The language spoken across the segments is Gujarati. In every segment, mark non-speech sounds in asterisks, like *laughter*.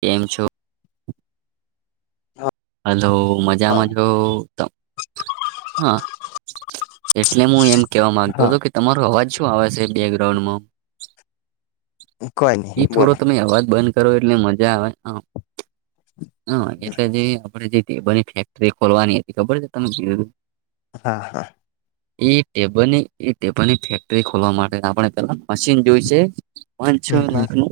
કેમ છો? હલો મજામાં હા છો તમ- હા એટલે મુ એમ કેવા માંગતો હતો કે તમારો અવાજ શું આવે છે, બેકગ્રાઉન્ડ માં કોઈ નહી એઈ થોડો બોલો તમે અવાજ બંધ કરો એટલે મજા આવે હ હા એટલે જે આપડ જે એ બની ફેક્ટરી ખોલવાની હતી ખબર છે, તમે કિ હા હા એ ટેબલની એ ટેબલની ફેક્ટરી ખોલવા માટે આપણે પેલા મશીન જોયશે પાંચ છ હમ હમ લાખનું.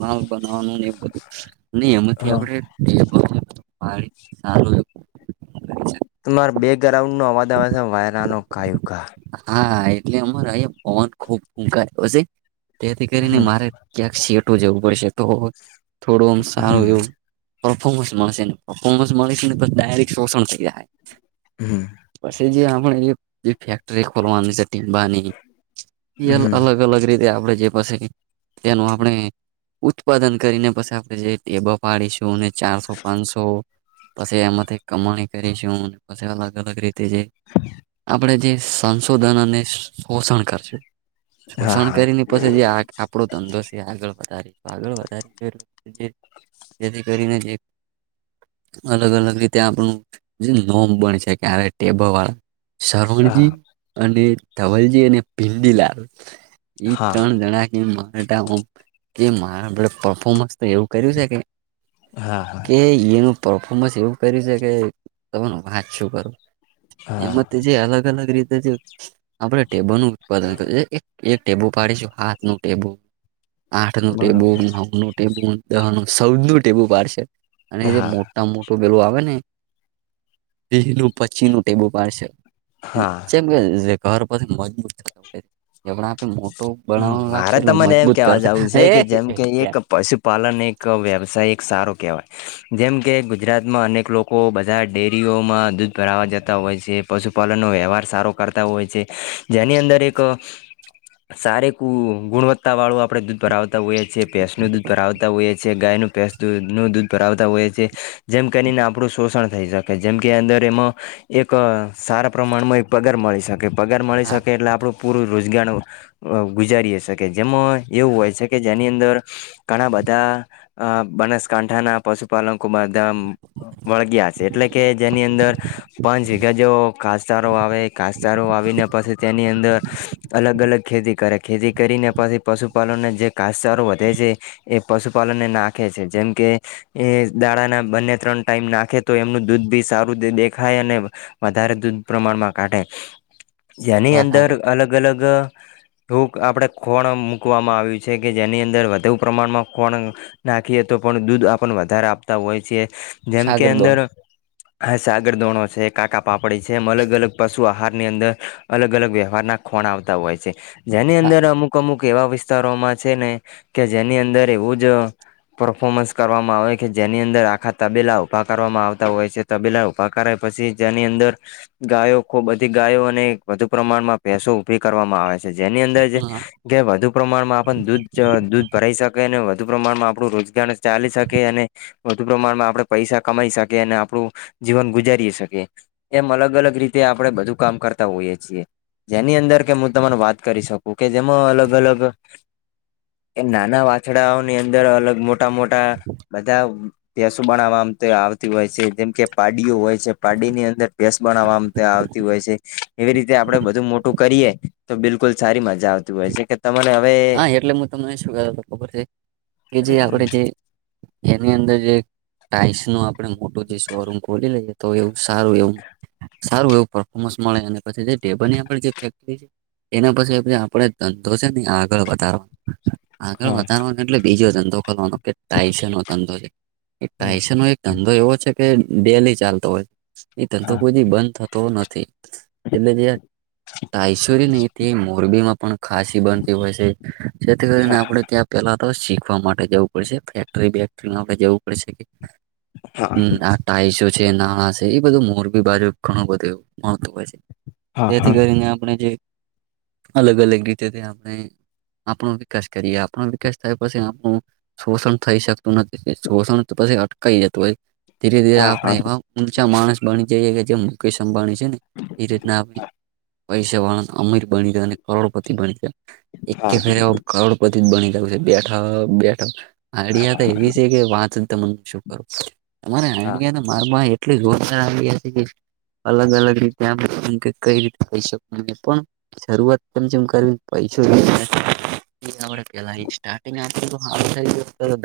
માલ બનાવાનું ને એ બધું નહી એમાંથી આપણેે સારું કરી શક તમારે બે ગ્રાઉન્ડ નો અવાજ આવે વાયરા નો ઘાયુઘા હા એટલે અમારે પવન ખુબૂકાય હ છે તેથી કરીને મારે ક્યાંક સેટું જવું પડશે તો થોડું આમ સારું હમ એવું પર્ફોર્મન્સ મળશે ને પર્ફોર્મન્સ મળશે ને ડાયરેક શોષણ થઈ જાય. હમ પછે જે આપણે એક જે ફેક્ટરી ખોલવાની છે ટીબાની એ હમ અલગ અલગ રીતે આપડે જે બસે તનુ આપણે ઉત્પાદન કરીને પછી આપણે જે ટેબ પાડીશું ચારસો પાંચસો પછી એમાંથી કમાણી કરીશું પછી અલગ અ અલગ રીતે જે આપણે જે સંશોધન અને શોષણ કર છેં હા શોષણ હા કરીને પછી જે આક આપણો ધંધો છે આગળ વધારીશ આગળ વધારી છે એટ જેથી કરીને જે અલગ અલગ રીતે આપણું નોમ બને છે. ત્યારે ટેબલ વાળ શવણજી અને ધવલજી અને ભીડીલાલ હા ત્રણ જણા ગમ એ કે મા પફન્સ તો એવું કર્યું છે કે હા હા કે એનું પરફોર્મન્સ એવું કર છે કે ત વાંચ શું કરો. હા એમાં જે અલગ અલગ રીતે જે આપણે ટેબો નું ઉત્પાદન કર ટેબુ પાડીશું હાથ નું ટેબુ આઠ નું ટેબુલ બરોબર નવ નું ટેબુલ દહનું સૌનું ટેબુ પડશે અને એ જે હા મો ત મોટું પેલું આવે ને બે નું પચી નું ટેબુ પડશે. હા જેમ કે જે ઘર પાછી મજબૂત થ મારે ત મને એમ મજબૂત કેવા કરશે જવું છે કે જેમ એ કે એક પશુપાલન એક ક વ્યવસાય એક સારો કહેવાય. જેમ કે ગુજરાતમાં અનેક લોકો બધા ડેરીઓમાં દૂધ ભરાવા જતા હોય છે. પશુપાલનનો વ્યવહાર સારો કરતા હોય છે જેની અંદર એક સાર ક ગુણવત્તા વાળું આપડે દૂધ ભરા હોય છે પેસ્ટ નું દૂધ ભરાવતા હોય છે ગાયનું પે નું દૂધ ભરાવતા હોય છે જેમ કરીને આપણું શોષણ થઈ શકે જેમ કે અંદર એમાં એક સારા પ્રમાણમાં એક પગાર મળી શકે પગાર મળી હા શકે એટલે આપણું પૂરું રોજગાર. ગુજારીએ શ કે જેમાં એવું હોય છે કે જેની અંદર. ઘણા બધા અ બનાસકાંઠા ના પશુ. પાલનકુમાર ધામ વળગયા છે એટલે કે જેની અંદર પાંચ જ કાસચારો આવે કાસચારો આવીને પછી તેની અંદર અલગ અલગ ખેતી કરે ખેતી કરીને પછી પશુપાલનને જે કાસચારો વધે છે. એ પશુપાલનને નાખે છે જેમ કે એ દાડા ના બંને ત્રણ ટાઈમ નાખે તો એમનું દૂધ બી સારું દેખાય અને વધારે દૂધ પ્રમાણમાં કાઢે જેની વાત અંદર હાચી અલગ અલગ ટૂક આપણે ખોણ મૂકવામાં આવ્યું છે કે જેની અંદર વધુ પ્રમાણમાં ખોણ નાખીએ તો પણ દૂધ આપ વધારે આપતા હોય છે. જેમ કે સાગર દોણ અંદર હ સાગર દોણો છે કાકા પાપડી છે એમ અલગ અલગ પશુ. આહારની અંદર અલગ અલગ વ્યવહારના ખોણ આવતા હોય છે જેની હા અંદર અમુક અુક અમુક એવા વિસ્તારોમાં છે ને કે જેની અંદર એવું જ પરફોર્મન્સ કરવામાં આવે કે જેની અંદર આખા તબેલા ઉભા કરવામાં આવતા હોય છે. તબેલા ઉપભા કરાય પછી જેની અંદર ગાયો ખૂબ બધી ગાયો અને વધુ પ્રમાણમાં ભેસો ઉઊભી કરવામાં આવે છે જેની અંદર હા કે વધુ પ્રમાણમાં આપ દૂધ દૂધ ભરાઈ શકે અને વધુ પ્રમાણમાં આપણું રોજગાર ચાલી શકે અને વધુ પ્રમાણમાં આપણે પૈસા કમાઈ શકીએ અને આપણું જીવન ગુજારી શકીએ એમ અલગ અલગ રીતે આપણે બધું કામ કરતા હોઈએ છીએ જેની અંદર કે હું તમાને વાત. કરી શકું કે જેમાં અલગ અલગ એ નાના વાછડાઓ ની અંદર અલગ મોટ મોટા મોટા બધા ભેસો બનાવવામ તો આવતી હોય છે જેમ કે પાડીઓ હોય. પાડી ની અંદર ભેસ બનાવવા આવતી હોય છે. એવી રીતે આપડે બધું મોટું કરીએ તો બિલકુલ સારી મજા આવતી હોય છે. તમાને હવે હા એટલે હું તમને શું કર ખબર છે કે જે આપણે જે એની અંદર જે ટાાઈલ્સ નો આપડે મોટો જે શોરૂમ ખોલી લઈએે તો એવું સારું એવું સારું એવું પફોર્મન્સ મળે અને પછી ડેબની જે ફેક્ટરી એના પછી પછી આપડ ધંધો છે ને આગ આગળ વધારવા આગળ હા વધારવાનું એટલે બીજો ધંધો ખોલવાનો કાયસ નો ધંધો છે કાયસ નો એક ધંધો એવો છે કે ડેલી ચાલતો હોય છે એ ધંધો હા કોઈ બી બંધ થતો નથી એટલે જે તાયસોરી ન મોરબી માં પણ ખાસી બંધ હોય છે જેથી કરીને આપડે ત્યાં પેલા તો શીખવા માટે જવું પડશે ફેક્ટરી બેક્ટરી માટે જવું પડશે કે હા હમ ટાઈસો છે નાણાં છે એ બધું મોરબી બાજુ ઘણું બધું એ મળતું હોય છે હા જેથી હા કરીને આપણે જે અલગ અલગ રીતે થ આપ આપણો વિકાસ કરીએ આપણો વિકાસ થાય પછી આપણો શોષણ થઈ શકતું નથી શોષણ તો પછી અટકાઈ જતું હોય ધીરે ધીરે આપણે હા એવા ઊંચા માણસ બની જઈએ કે જે મુકેશ અંબાણી એ રીતના આપ પૈસા વાળને અમીર બની કરોડપતિ બની ગયા એક હા ફેર કરોડપતિ જ બની જયું છે બેઠક બેઠ આડિયા તો હા એવી છે કે વાચ તમે શું કરો *unintelligible* અલગ અલગ રીતે આમ એમ કે કઈ રીતે કઈ શક ન પણ શરૂઆત કે જેમ કરવી પૈસા વિ કેલા સ્ટારિંગ હ થઈ બ *unintelligible*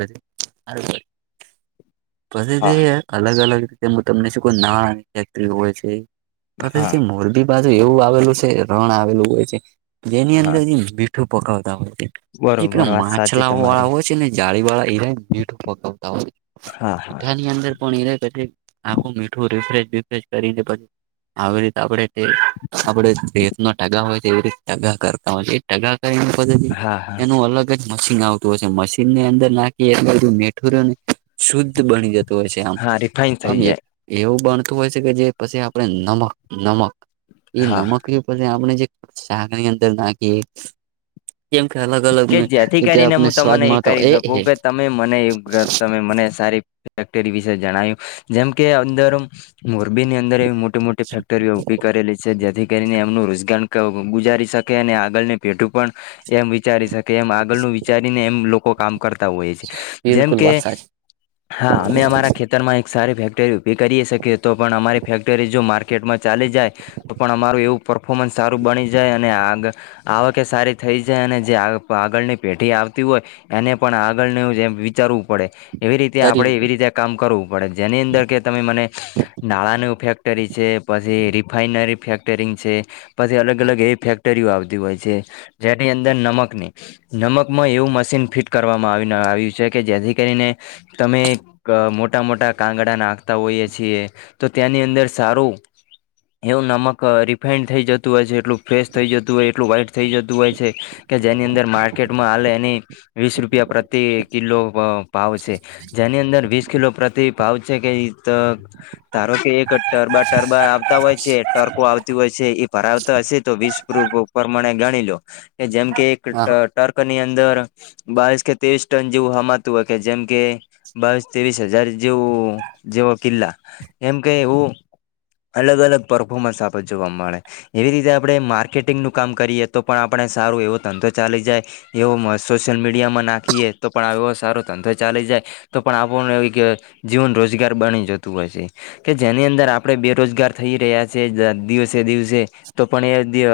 હા પસથી અલગ અલગ રીતે તમનેું કોઈ નવા ફેક્ટરી હોય છે પ હા કે મોરબી બાજુ એવું આવેલું છે રણ આવેલું હોય છે જેની હા અંદરથી મીઠું પકવતા હોય છે જે બરોબર વાત સાચી માછલા તમારી વાળા હોય છે ને જાળી વાળા એ ર મીઠું પકાવતા હોય હા હા મીઠા ની અંદર પણ એ આખું મીઠું રિફેશ બિફેશ કરીને આવી રીતે આપણે આપડે રેત ન ટગા હોય છે એવી રીતે ટગા કરતા હોય છે એ ટગા કરીને પધી હા હા એનું અલગ મશીન આવતું હય મશીન ની અંદર નાખી એટ બધું મેઠુરને શુદ્ધ બની જત હોય છે આમ હા રિફાઈન આમ થઈ એવું બનતું હોય છે કે જે પછી આપણે નમક નમક એ જાય હા નમક કરી આપણે જે શાકની અંદર નાખીએ કેમ કે અલગ અલગ કે જેથી રીતે કરીને આપને હું સ્વાદ તમને એ મળતા કરી હોય એ શકું કે તમે મને તમે મને સારી ફેક્ટરી વિશે જણાયું જેમ કે અંદર મોરબીની અંદર મોટી મોટી ફેક્ટરીઓ ઉભી કરેલી છે જેથી કરીને એમનું રોજગાર ગુજારી શકે અને આગળને પેઢું પણ એમ વિચારી શકે કે એમ આગળનું વિચારીને એમ લોકો કામ કરતા હોઈએ છેએ જેમ બિલકુલ કે વાત સાચી હા અમે અમારા ખેત તમાં એક સારી ફેક્ટરી ઉઊભી કરી શકીએ તો પણ અમારી ફેક્ટરી જો માર્કેટ કેટમાં ચાલી જાય તો પણ અમારું એવું પરફોર્મન્સ સારું બની જાય અને આ આવકે સારી થઈ જાય અને જે આગળની પેઢી આવતી હોય એને પણ આગળનું જે વિચારવું પડે એવી રીતે તરી આપણે એવી રીતે કામ કરવું પડે જેની અંદર કે તમે મને નાળાનું ફેક્ટરી છે પછી રિફાઈનરી ફેક્ટરી છે પછી અલગ હા અલગ એવી ફેક્ટરીઓ આવતી હોય છે જેની અંદર નમક નમકમાં એવું મશીન ફિટ કરવામાં આવી આવ્યું છે કે જેથી કરીને તમે મોટા મોટા કાંગડા નાખતા હોઈએ છીએ તો ત્યાંની અંદર સારું. એવું નમક રિફાાઈન્ડ થઈ જતું હોય છે એટલું ફ્રેશ થઈ જતું હોય છે એટલું વાાઈટ થઈ જતું હોય છે કે જેની અંદર માર્કેટમાં હાલે એની વીસ રૂપિયા પ્રતિ કિલો પાવ છે જેની અંદર વીસ કિલો પ્રતિ પાવ છે કે ધારો કે એક ટરબા ટરબા આવતા હોય છે ટર્કો આવતી હોય છે એ પરરા આવતા હશે તો વીસ પ્રમાણે ગણી લો કે જેમ કે એક હા ટર્ક ની અંદર બાવીશ કે ત્રેવીસ ટન જેવું હમાતું હોય કે જેમ કે બાવીસ ત્રેવીસ હજાર જેવું જેવો કિલ્લા એમ કે હું અલગ અલગ પરર્ફોર્મન્સ આપે જોવા મળે એવી રીતે આપણે માર્કેટિંગનું કામ કરીએ તો પણ આપણે સારું એવો ધંધો ચાલી જાય. એવો સોશિયલ મીડિયામાં નાખીએ તો પણ એવો સારો ધંધો ચાલી જાય. તો પણ આપણને એ કે જીવન રોજગાર બની જતું હોય છે. કે જેની અંદર આપડે બેરોજગાર થઈ રહ્યા છે દિવસે દિવસે તો પણ એ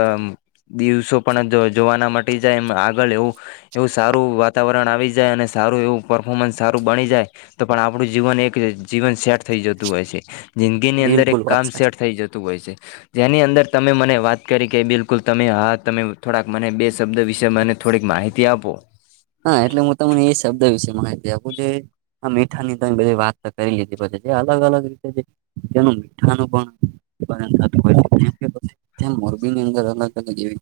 દિવસો પણ જોવાના મ જાય એમ આગળ એવું. એવું સારું વાતાવરણ આવી જાય અને સારું એવું પરફોર્મન્સ સારું બની જાય. તો પણ આપણું જીવન એક જીવન સેઠ. થઈ જતું હોય છે જિંદગીની અંદર એક બિલકુલ વાત કામ સાચી સેટ થઈ જતું હોય છે. જેની અંદર તમે મને વાત કરી કે બિલકુલ તમે હા તમે થોડાક મને બે શબ્દ વિશે મને થોડીક માહિતી આપો હા એટલે હું તમને એ શબ્દ વિશે માહિતી આપું જે આ મીઠા ની તોમે બધી વાત તો કરી લીધી પછી જે અલગ અલગ રીતે જે તેનું મીઠાનું પણ પરંત ત મોરબી ની અંદર અલગ અલગ એવી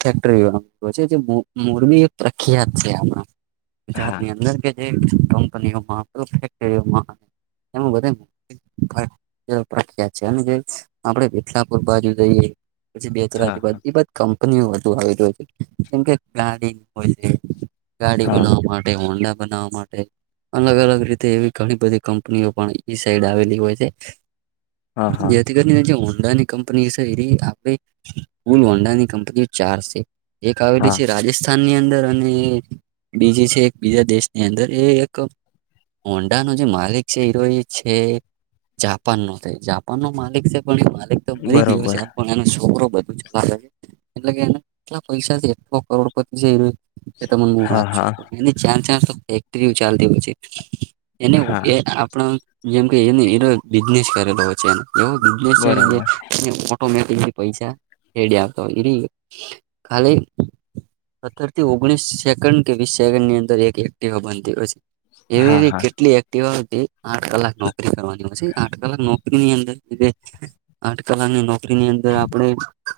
ફેક્ટરીવા છે જે મોરબી પ્રખ્યાત છે આણા ગુજરાત હા ની અંદર કે જે કંપનીઓમાં ફેક્ટરીઓમાં એ બધ. પ્રખ્યાત છે અને જો આપડે વિઠલાપુર બાજુ જઈએ. પછી બે ત્રજ હા બા એ બધ કંપનીઓ બુ આવી રહ્યું છે જેમકે ગાડી હોય છે ગાડી હા બનાવવા માટે હોંડા બનાવવા માટે અલગ અલગ રીતે એવી ઘણી બધી કંપનીઓ પણ ઈ સાઈડ આવેલી હોય છે. હા હા જેથી જે હોંડા ની કંપની છે એ આપે કુલ હોંડાની કંપનીઓ ચાર છે. એક આવેલી હા છે રાજેશ થાન ની અંદર અને બીજી છે એક બીજા દેશની અંદર એ એક હોંડાનો જે માલિક છે એરો એ છે. જાપાન નો થાય જાપાન નો માલિક છે પણ એ માલિક તો મરી ગયો છે. બરોબર પણ એનો છોકરો બધું ચલાવે છે એટલે કે એ કેટલા પૈસા એટ કરોડપતિ છે. એ તને હ હા વાત હા છું ચ ચ ફે્ટરી ચાલતી છે. એને હા એ આપ જેમ કે એને એનો બિઝનેસ કરેલો હો છે એ એવું બજલે છે બરોબર કે મે પી પૈસા રેડી આપતા હોય ખાલી. સત્તર થી ઓગણીસ સેકન્ડ કે વીસ સેકન્ડ ની અંદર એક્ટવા બનતી હોય છે. હા એવી હા કેટલી એક્ટવા આવ આઠ કલાક નોકરી કરવાની. પછી આઠ કલાક નોકરીની અંદર આઠ કલાકની નોકરી ની અંદર આપણેે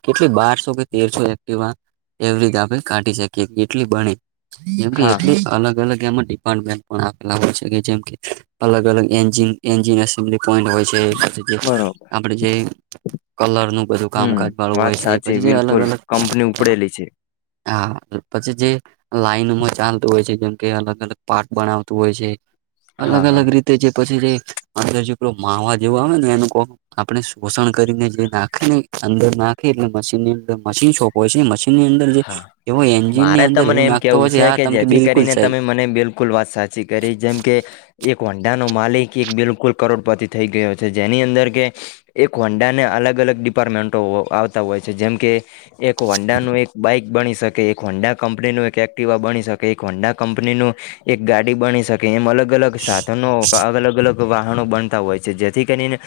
કેટલી બારસો કે તેરસો એક્ટવા એવ આપણે કાઢી શકીએ કેટલી બને જેમ કે હા હા એટલી અલગ અલગ એમાં ડિપાર્ટમે પણ આપેલા હોય છે કે જેમ. અલગ અલગ એજ એન્જિન એસેમ્બલી પોઈન્ટ હોય છેછ બરોબર આપણે જે. કલર નું બધું હમ કામકાજ વાળું વાત હોય એ સાચી બછી અલગ બિલકુલ અલગ કંપની ઉપડેલી છે હા પછી જે લાઈનમાં ચાલતું હોય છે જેમ કે અલગ અલગ પાર્ટ બનાવતું હોય છે. અલગ હા હા અલગ રીતે જે પછી જે અંદર જે માવા જેવો આવે ને એનું આપણે શોષણ કરીને જે નાખે ને અંદર નાખે એટલે મશીનની અંદર મશીન સોપ હોય છે મશીનની અંદર જે હા એવો એન્જિન ની મારે ત અંદર મને એવું એમ નાખતો કેવું હોય છે આ કે તમ જેથી બિલકુલ કરીને સહી તમે મને બિલકુલ વાત સાચી કરી જેમ કે એક હોન્ડા નો માલિક એક બિલકુલ કરોડપતિ થઈ ગયો છે જેની અંદર કે એક હોન્ડાને અલગ અલગ ડિપાર્ટમેન્ટો આવતા હોય છે જેમ કે એક હોન્ડાનું એક બની શકે એક હોંડા કંપનીનું એક્ટિવા બની શકે એક હોંડા કંપનીનું એક ગાડી બની શકે એમ અલગ અલગ સાધનો અલગ અલગ વાહનો બનતા હોય છે જેથી કરીને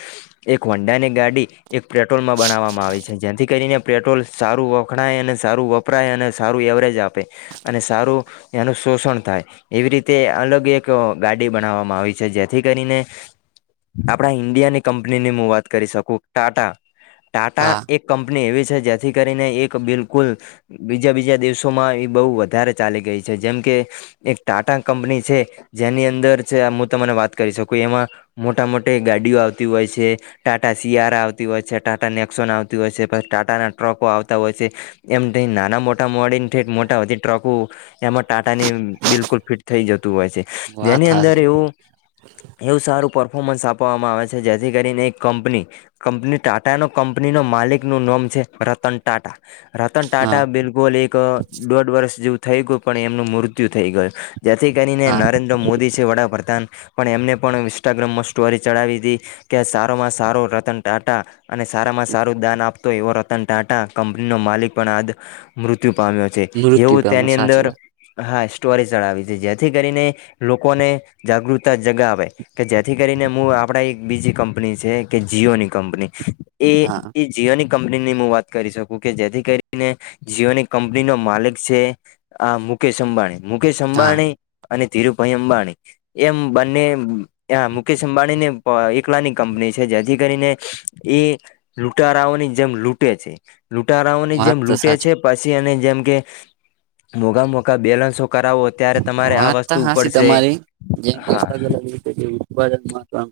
એક હોન્ડાની ગાડી એક પેટ્રોલ માં બનાવવામાં આવે છે જેથી કરીને પેટ્રોલ સારું વખણાય અને સારું વપરાય અને સારું એવરેજ આપે અને સારું એનું શોષણ થાય એવી રીતે અલગ એક ગાડી બનાવવામાં આવી છે જેથી કરીને આપણા ઈન્ડિયાની કંપની ની હું વાત કરી શકું ટાટા ટાટા હા એક કંપની એવી છે જેથી કરીને એક બિલ કુલ બીજા બીજા દેશોમાં એ બહુ વધારે ચાલી ગઈ છે જેમ કે એક ટાટા કંપની છે જેની અંદર છે હું તને વાત કરી શકું એમાં મોટા મોટી ગાડીઓ આવતી હોય છે. ટાટા સીઆરા આવતી હોય છે ટાટા નેક્સોન આવતી હોય છે પછી ટાટાના ટ્રકો આવતા હોય છે. એમ થઇ ને નાના મોટા મોડલ *unintelligible* મોટા બધી ટ્રકો એમાં ટાટાની બિલકુલ ફિટ થઈ જતું હોય છે વાત જેની અંદર હાચી એવું એવું સારું પરફોર્મન્સ આપવામાં આવે છે જેથી કરીને એક કંપની કંપની ટાટા નો કંપની નો માલિક નું નામ છે રતન ટાટા. રતન હા ટાટા બિલકુલ એક દોઢ વર્ષ જેવું થઈ ગયું પણ એમનું મૃત્યુ થઈ ગયું. જેથી કરીને હા નરેન્દ્ર મોદી છે વડાપ્રધાન પણ એમને પણ ઇન્સ્ટાગ્રામમાં સ્ટોરી ચડાવી હતી. કે સારો માં સારો રતન ટાટા અને સારામાં સારું દાન આપતો એવો રતન ટાંટા કંપનીનો માલિક પણ આજ મૃત્યુ પામ્યો છે. મૃત્યુ એવું પામે તેની સાચી અંદર વાત હા સ્ટોરી ચડાવી છે જેથી કરીને લોકોને જાગૃતતા જગાવે કે જેથી કરીને હું આપણા એક બીજી કંપની છે કે જીઓની કંપની. એ હા એ જીઓની કંપની ની હું વાત કરી શકું કે જેથી કરીને જીઓની કંપની નો માલિક છે આ મુકેશ અંબાણી મુકેશ હા અંબાણી અને ધીરુભાઈ અંબાણી એમ બંને ત્યાં મુકેશ અંબાણી ને એકલા ની કંપની છે જેથી કરીને એ લૂંટારાઓની જેમ લૂંટે છે લૂંટારાઓ વાત જેમ તો લૂટે સાચી છે પછી અને જેમ કે મોઘા મોઘા બેલેન્સો કરાવો ત્યારે તમારે આ વાત તો વસ્તુ હાસી ઉપડશે તમારી જેમ કે હા અલગ અલગ રીતે ઉત્પાદન માં